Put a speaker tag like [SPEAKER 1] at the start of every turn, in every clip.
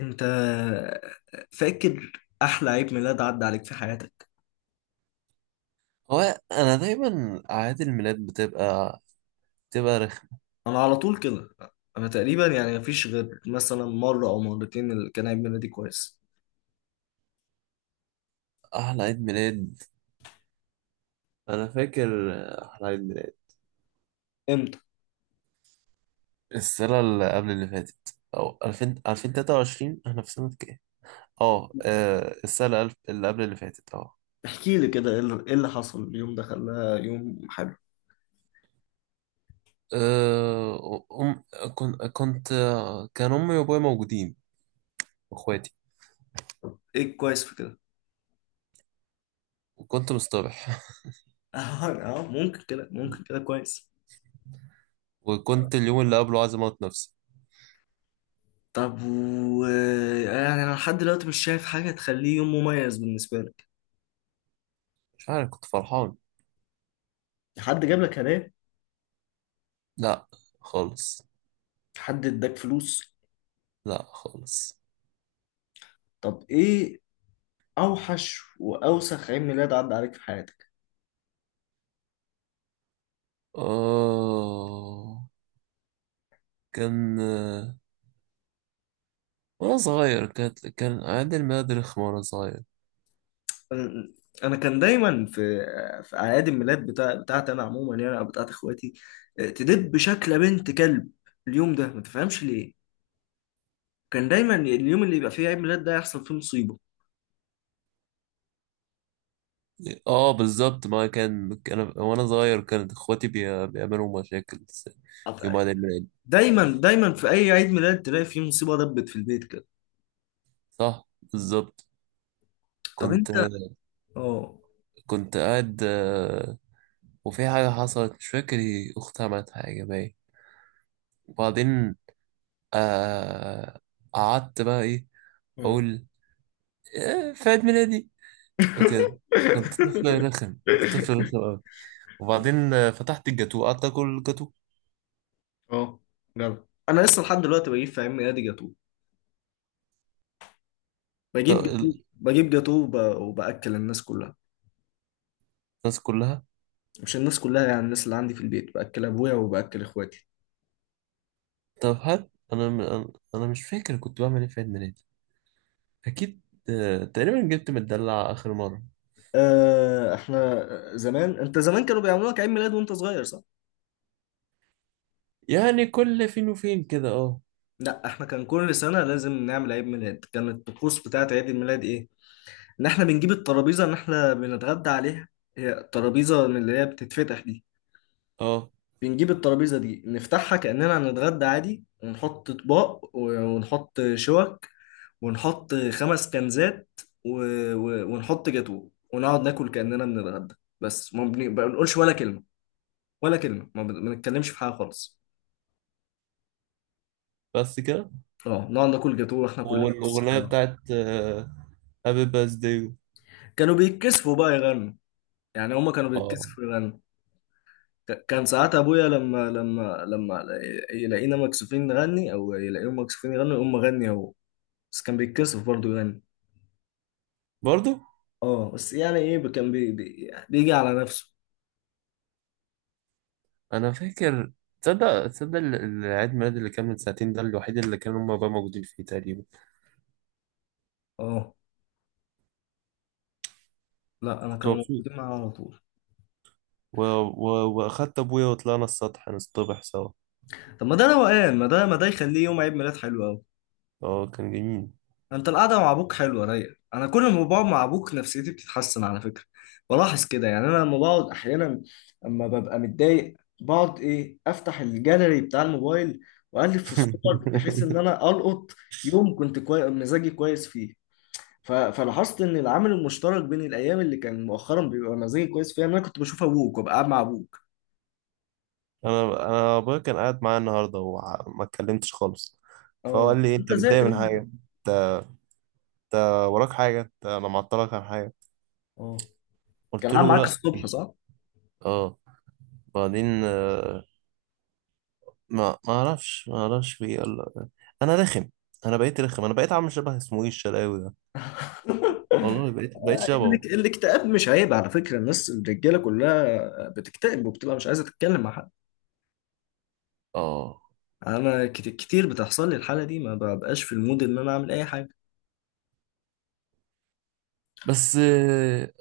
[SPEAKER 1] انت فاكر احلى عيد ميلاد عدى عليك في حياتك؟
[SPEAKER 2] هو انا دايما اعياد الميلاد بتبقى رخمة.
[SPEAKER 1] انا على طول كده. انا تقريبا يعني مفيش غير مثلا مره او مرتين اللي كان عيد ميلادي كويس.
[SPEAKER 2] احلى عيد ميلاد انا فاكر احلى عيد ميلاد
[SPEAKER 1] امتى؟
[SPEAKER 2] السنة اللي قبل اللي فاتت او 2000 2023، احنا في سنة كام؟ اه، السنة اللي قبل اللي فاتت اه.
[SPEAKER 1] احكي لي كده، ايه اللي إيه اللي حصل اليوم ده خلاه يوم حلو؟
[SPEAKER 2] آه، أم كنت كان أمي وأبوي موجودين وإخواتي،
[SPEAKER 1] ايه الكويس في كده؟
[SPEAKER 2] وكنت مصطبح.
[SPEAKER 1] اه. ممكن كده، ممكن كده كويس.
[SPEAKER 2] وكنت اليوم اللي قبله عايز أموت نفسي.
[SPEAKER 1] طب، يعني انا لحد دلوقتي مش شايف حاجه تخليه يوم مميز بالنسبه لك.
[SPEAKER 2] مش عارف، كنت فرحان.
[SPEAKER 1] حد جاب لك هدايا؟
[SPEAKER 2] لا خالص.
[SPEAKER 1] حد اداك فلوس؟
[SPEAKER 2] لا خالص.
[SPEAKER 1] طب ايه اوحش واوسخ عيد ميلاد عدى عليك في حياتك؟
[SPEAKER 2] آه كان، وانا صغير كان عندي الماد رخمة وانا صغير.
[SPEAKER 1] انا كان دايما في اعياد الميلاد بتاعتي انا عموما، يعني او بتاعت اخواتي. تدب شكل بنت كلب اليوم ده، ما تفهمش ليه. كان دايما اليوم اللي يبقى فيه عيد ميلاد ده يحصل فيه مصيبه.
[SPEAKER 2] اه بالظبط، ما كان وانا صغير كانت اخواتي بيعملوا مشاكل
[SPEAKER 1] طب
[SPEAKER 2] يوم عيد الميلاد.
[SPEAKER 1] دايما دايما في اي عيد ميلاد تلاقي فيه مصيبه دبت في البيت كده.
[SPEAKER 2] صح بالظبط.
[SPEAKER 1] طب
[SPEAKER 2] كنت
[SPEAKER 1] انت، اه.
[SPEAKER 2] قاعد، وفي حاجة حصلت مش فاكر إيه، اختي عملت حاجة باين. وبعدين آه، قعدت بقى ايه
[SPEAKER 1] مم.
[SPEAKER 2] اقول في عيد ميلادي وكده. كنت طفل رخم أوي. وبعدين فتحت الجاتو، قعدت اكل الجاتو.
[SPEAKER 1] اه. جرب، انا لسه لحد دلوقتي بجيب في عيد ميلادي جاتوه،
[SPEAKER 2] طب
[SPEAKER 1] بجيب جاتوه بجيب جاتوه وباكل الناس كلها.
[SPEAKER 2] الناس كلها.
[SPEAKER 1] مش الناس كلها، يعني الناس اللي عندي في البيت، باكل ابويا وباكل اخواتي.
[SPEAKER 2] طب هات، انا مش فاكر كنت بعمل ايه في عيد ميلادي، اكيد. تقريبا جبت مدلع اخر مره.
[SPEAKER 1] احنا زمان، انت زمان كانوا بيعملوا لك عيد ميلاد وانت صغير، صح؟
[SPEAKER 2] يعني كل فين وفين كده، اه.
[SPEAKER 1] لا، احنا كان كل سنه لازم نعمل عيد ميلاد. كانت الطقوس بتاعت عيد الميلاد ايه؟ ان احنا بنجيب الترابيزه، ان احنا بنتغدى عليها. هي الترابيزه من اللي هي بتتفتح دي.
[SPEAKER 2] اه
[SPEAKER 1] بنجيب الترابيزه دي نفتحها كاننا هنتغدى عادي، ونحط اطباق، ونحط شوك، ونحط خمس كنزات، و... ونحط جاتوه، ونقعد ناكل كأننا بنتغدى. بس ما بنقولش ولا كلمة، ولا كلمة، ما بنتكلمش في حاجة خالص.
[SPEAKER 2] بس كده.
[SPEAKER 1] اه، نقعد ناكل جاتوه واحنا كلنا بس
[SPEAKER 2] والاغنيه
[SPEAKER 1] بقى.
[SPEAKER 2] بتاعت هابي باث داي.
[SPEAKER 1] كانوا بيتكسفوا بقى يغنوا. يعني هما كانوا
[SPEAKER 2] اه
[SPEAKER 1] بيتكسفوا يغنوا. كان ساعات ابويا لما يلاقينا مكسوفين نغني او يلاقيهم مكسوفين يغنوا، يقوم مغني هو. بس كان بيتكسف برضه يغني.
[SPEAKER 2] برضو.
[SPEAKER 1] اه، بس يعني ايه، كان بيجي على نفسه.
[SPEAKER 2] انا فاكر، تصدق العيد ميلاد اللي كان من ساعتين ده الوحيد اللي كانوا هما بقى موجودين فيه تقريبا.
[SPEAKER 1] اه، لا، انا
[SPEAKER 2] كنت
[SPEAKER 1] كانوا موجودين
[SPEAKER 2] مبسوط
[SPEAKER 1] معايا على طول.
[SPEAKER 2] و... و... واخدت ابويا وطلعنا السطح نصطبح سوا.
[SPEAKER 1] طب ما ده روقان، ما ده يخليه يوم عيد ميلاد حلو قوي.
[SPEAKER 2] اه كان جميل.
[SPEAKER 1] انت القعده مع ابوك حلوه رايقه، انا كل ما بقعد مع ابوك نفسيتي بتتحسن على فكره. بلاحظ كده يعني، انا لما بقعد احيانا، اما ببقى متضايق، بقعد ايه، افتح الجاليري بتاع الموبايل واقلب في الصور بحيث ان انا القط يوم كنت مزاجي كويس فيه. فلاحظت ان العامل المشترك بين الايام اللي كان مؤخرا بيبقى مزاجي كويس فيها ان انا كنت بشوف ابوك وابقى قاعد مع ابوك.
[SPEAKER 2] انا، ابويا كان قاعد معايا النهارده وما اتكلمتش خالص. فهو
[SPEAKER 1] اه،
[SPEAKER 2] قال لي إيه،
[SPEAKER 1] انت
[SPEAKER 2] انت
[SPEAKER 1] زهقت
[SPEAKER 2] متضايق من
[SPEAKER 1] منه بقى.
[SPEAKER 2] حاجه، انت وراك حاجه، انا معطلك عن حاجه؟
[SPEAKER 1] اه،
[SPEAKER 2] قلت
[SPEAKER 1] كان قاعد
[SPEAKER 2] له
[SPEAKER 1] معاك
[SPEAKER 2] لا.
[SPEAKER 1] الصبح، صح؟
[SPEAKER 2] اه بعدين، ما اعرفش ما اعرفش في إيه. قال لأ. انا رخم، انا بقيت رخم، انا بقيت عامل شبه اسمه ايه الشلاوي ده. والله بقيت شبهه.
[SPEAKER 1] الاكتئاب مش عيب على فكرة، الناس الرجالة كلها بتكتئب وبتبقى مش عايزة تتكلم مع حد.
[SPEAKER 2] اه
[SPEAKER 1] انا كتير بتحصل لي الحالة دي، ما ببقاش في المود ان انا اعمل اي حاجة.
[SPEAKER 2] بس،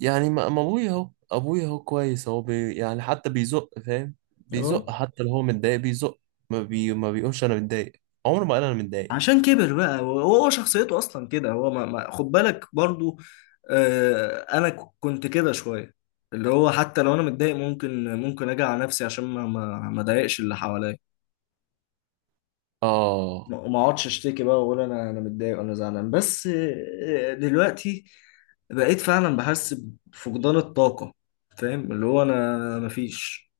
[SPEAKER 2] يعني ما ما ابويا اهو، ابويا اهو كويس، هو يعني حتى بيزق، فاهم، بيزق
[SPEAKER 1] اه،
[SPEAKER 2] حتى لو هو متضايق بيزق. ما بيقولش انا متضايق، عمره ما قال انا متضايق.
[SPEAKER 1] عشان كبر بقى. هو شخصيته اصلا كده، هو خد بالك برضو. انا كنت كده شوية، اللي هو حتى لو انا متضايق ممكن اجي على نفسي عشان ما اضايقش اللي حواليا.
[SPEAKER 2] اه
[SPEAKER 1] ما اقعدش اشتكي بقى واقول انا متضايق وانا زعلان بس. دلوقتي بقيت فعلا بحس بفقدان الطاقة. فاهم اللي هو انا مفيش،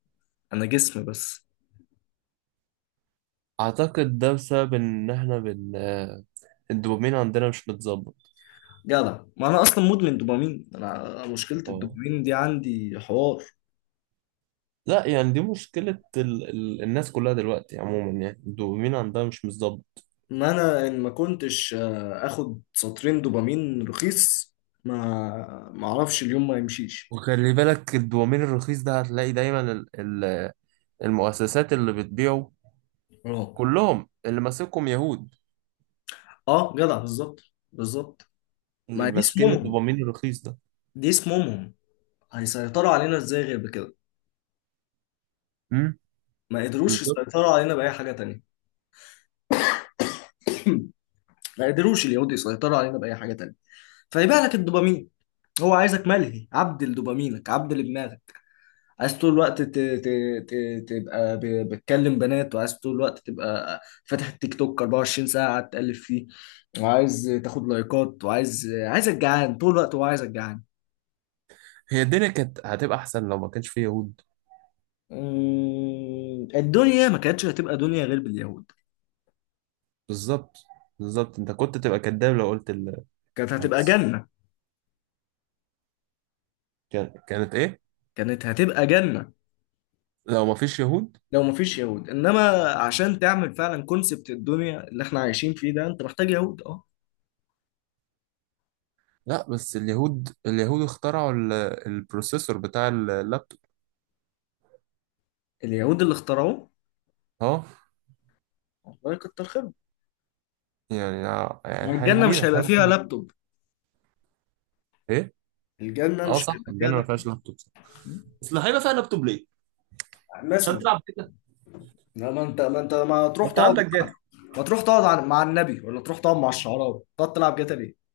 [SPEAKER 1] انا جسم بس.
[SPEAKER 2] اعتقد ده بسبب ان احنا الدوبامين عندنا مش متظبط.
[SPEAKER 1] جدع، ما انا اصلا مدمن دوبامين، انا مشكلة
[SPEAKER 2] اه
[SPEAKER 1] الدوبامين دي عندي حوار.
[SPEAKER 2] لا، يعني دي مشكلة الناس كلها دلوقتي عموما، يعني الدوبامين عندها مش متظبط.
[SPEAKER 1] ما انا ما كنتش اخد سطرين دوبامين رخيص، ما اعرفش اليوم ما يمشيش.
[SPEAKER 2] وخلي بالك الدوبامين الرخيص ده هتلاقي دايما ال... المؤسسات اللي بتبيعه
[SPEAKER 1] اه،
[SPEAKER 2] كلهم اللي ماسكهم يهود.
[SPEAKER 1] اه، جدع بالظبط. بالظبط.
[SPEAKER 2] اللي
[SPEAKER 1] ما دي
[SPEAKER 2] ماسكين
[SPEAKER 1] اسمهم،
[SPEAKER 2] الدوبامين الرخيص ده.
[SPEAKER 1] دي اسمهم هيسيطروا علينا ازاي غير بكده؟
[SPEAKER 2] امم
[SPEAKER 1] ما قدروش
[SPEAKER 2] بالظبط.
[SPEAKER 1] يسيطروا علينا بأي حاجة تانية. ما قدروش اليهود يسيطروا علينا بأي حاجة تانية. فيبيع لك الدوبامين، هو عايزك ملهي، عبد لدوبامينك، عبد لدماغك. عايز طول الوقت ت... تبقى بتكلم بنات، وعايز طول الوقت تبقى فاتح التيك توك 24 ساعة قاعد تقلب فيه. وعايز تاخد لايكات، عايزك جعان طول الوقت، هو عايزك جعان.
[SPEAKER 2] هي الدنيا كانت هتبقى احسن لو ما كانش فيه يهود.
[SPEAKER 1] الدنيا ما كانتش هتبقى دنيا غير باليهود.
[SPEAKER 2] بالظبط، بالظبط، انت كنت تبقى كداب لو قلت
[SPEAKER 1] كانت هتبقى
[SPEAKER 2] العكس.
[SPEAKER 1] جنة.
[SPEAKER 2] كانت ايه
[SPEAKER 1] كانت هتبقى جنة
[SPEAKER 2] لو ما فيش يهود.
[SPEAKER 1] لو مفيش يهود. انما عشان تعمل فعلا كونسبت الدنيا اللي احنا عايشين فيه ده، انت محتاج يهود اه.
[SPEAKER 2] لا بس اليهود، اليهود اخترعوا البروسيسور بتاع اللابتوب.
[SPEAKER 1] اليهود اللي اخترعوه،
[SPEAKER 2] اه.
[SPEAKER 1] الله يكتر خيرهم.
[SPEAKER 2] يعني،
[SPEAKER 1] ما الجنه مش هيبقى
[SPEAKER 2] حاجه
[SPEAKER 1] فيها
[SPEAKER 2] مهمه.
[SPEAKER 1] لابتوب.
[SPEAKER 2] ايه؟
[SPEAKER 1] الجنه
[SPEAKER 2] اه
[SPEAKER 1] مش
[SPEAKER 2] صح
[SPEAKER 1] هيبقى فيها
[SPEAKER 2] الجنه ما فيهاش
[SPEAKER 1] لابتوب،
[SPEAKER 2] لابتوب صح. اصل هيبقى فيها لابتوب ليه، عشان
[SPEAKER 1] مثلا.
[SPEAKER 2] تلعب كده؟
[SPEAKER 1] لا، ما انت ما
[SPEAKER 2] ما
[SPEAKER 1] تروح
[SPEAKER 2] انت
[SPEAKER 1] تقعد،
[SPEAKER 2] عندك.
[SPEAKER 1] ما تروح تقعد مع النبي، ولا تروح تقعد مع الشعراء، تقعد تلعب جاتا ليه؟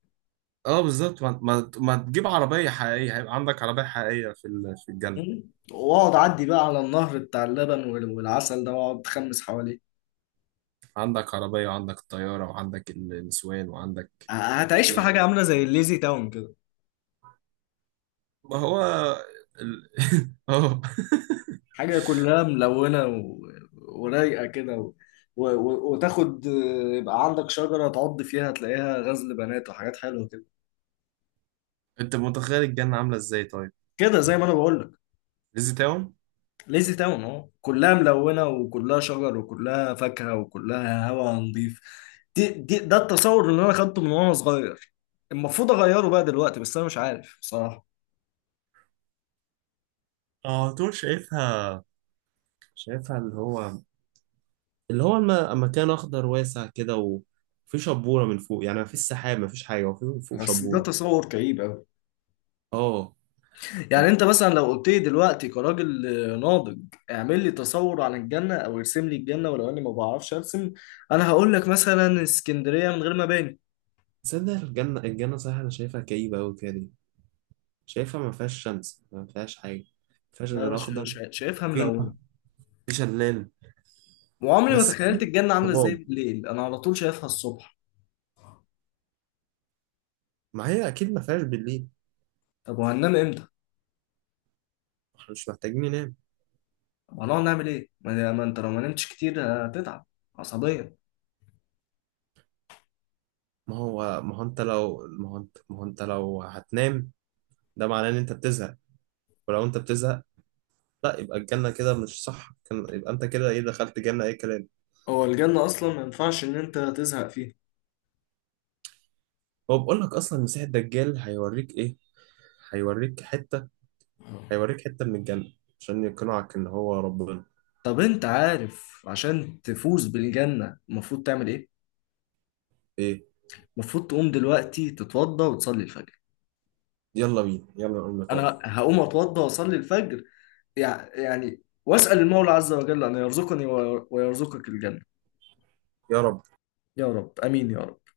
[SPEAKER 2] اه بالظبط، ما, ما, ما تجيب عربية حقيقية، هيبقى عندك عربية حقيقية في في الجنة.
[SPEAKER 1] مم؟ واقعد عدي بقى على النهر بتاع اللبن والعسل ده واقعد تخمس حواليه.
[SPEAKER 2] عندك عربية وعندك طيارة وعندك النسوان وعندك
[SPEAKER 1] هتعيش
[SPEAKER 2] كل
[SPEAKER 1] في
[SPEAKER 2] حاجة.
[SPEAKER 1] حاجه عامله زي الليزي تاون كده.
[SPEAKER 2] ما هو ال... اه.
[SPEAKER 1] حاجة كلها ملونة، ورايقة كده، وتاخد، يبقى عندك شجرة تعض فيها تلاقيها غزل بنات وحاجات حلوة كده.
[SPEAKER 2] انت متخيل الجنة عاملة ازاي طيب؟
[SPEAKER 1] كده زي ما انا بقول لك.
[SPEAKER 2] ليزي تاون؟
[SPEAKER 1] ليزي تاون اهو، كلها ملونة وكلها شجر وكلها فاكهة وكلها هواء نظيف. دي... دي ده التصور اللي انا خدته من وانا صغير. المفروض اغيره بقى دلوقتي، بس انا مش عارف بصراحة.
[SPEAKER 2] اه طول شايفها اللي هو، مكان اخضر واسع كده، وفي شبورة من فوق. يعني مفيش سحاب مفيش حاجة، وفي فوق
[SPEAKER 1] بس ده
[SPEAKER 2] شبورة.
[SPEAKER 1] تصور كئيب.
[SPEAKER 2] اه
[SPEAKER 1] يعني انت مثلا لو قلت لي دلوقتي كراجل ناضج، اعمل لي تصور عن الجنة او ارسم لي الجنة، ولو اني ما بعرفش ارسم، انا هقول لك مثلا اسكندرية من غير مباني.
[SPEAKER 2] تصدق الجنة، صحيح انا شايفها كئيبة قوي كده. شايفها ما فيهاش شمس، ما فيهاش حاجة، ما فيهاش
[SPEAKER 1] ده انا
[SPEAKER 2] غير أخضر.
[SPEAKER 1] شايفها
[SPEAKER 2] فين؟
[SPEAKER 1] ملونة،
[SPEAKER 2] في شلال.
[SPEAKER 1] وعمري ما
[SPEAKER 2] بس
[SPEAKER 1] تخيلت
[SPEAKER 2] في
[SPEAKER 1] الجنة عاملة ازاي
[SPEAKER 2] ضباب.
[SPEAKER 1] بالليل، انا على طول شايفها الصبح.
[SPEAKER 2] ما هي أكيد ما فيهاش بالليل.
[SPEAKER 1] طب وهننام امتى؟
[SPEAKER 2] احنا مش محتاجين ننام.
[SPEAKER 1] طب هنقعد نعمل ايه؟ ما انت لو ما نمتش كتير هتتعب عصبيا.
[SPEAKER 2] ما هو ما هو أنت لو ما هو أنت ما هو أنت لو هتنام ده معناه إن أنت بتزهق. ولو أنت بتزهق، لا، يبقى الجنة كده مش صح. كان يبقى أنت كده إيه، دخلت جنة أي كلام.
[SPEAKER 1] هو الجنة اصلا ما ينفعش ان انت تزهق فيها.
[SPEAKER 2] هو بقول لك أصلا مسيح الدجال هيوريك إيه، هيوريك حتة
[SPEAKER 1] آه.
[SPEAKER 2] هيوريك حتة من الجنة، عشان يقنعك إن هو ربنا.
[SPEAKER 1] طب انت عارف عشان تفوز بالجنة المفروض تعمل ايه؟
[SPEAKER 2] إيه؟
[SPEAKER 1] المفروض تقوم دلوقتي تتوضى وتصلي الفجر.
[SPEAKER 2] يلا بينا يلا نقوم نتوضى.
[SPEAKER 1] انا هقوم اتوضى واصلي الفجر. يعني واسال المولى عز وجل ان يرزقني ويرزقك الجنه.
[SPEAKER 2] يا رب.
[SPEAKER 1] يا رب، امين يا رب.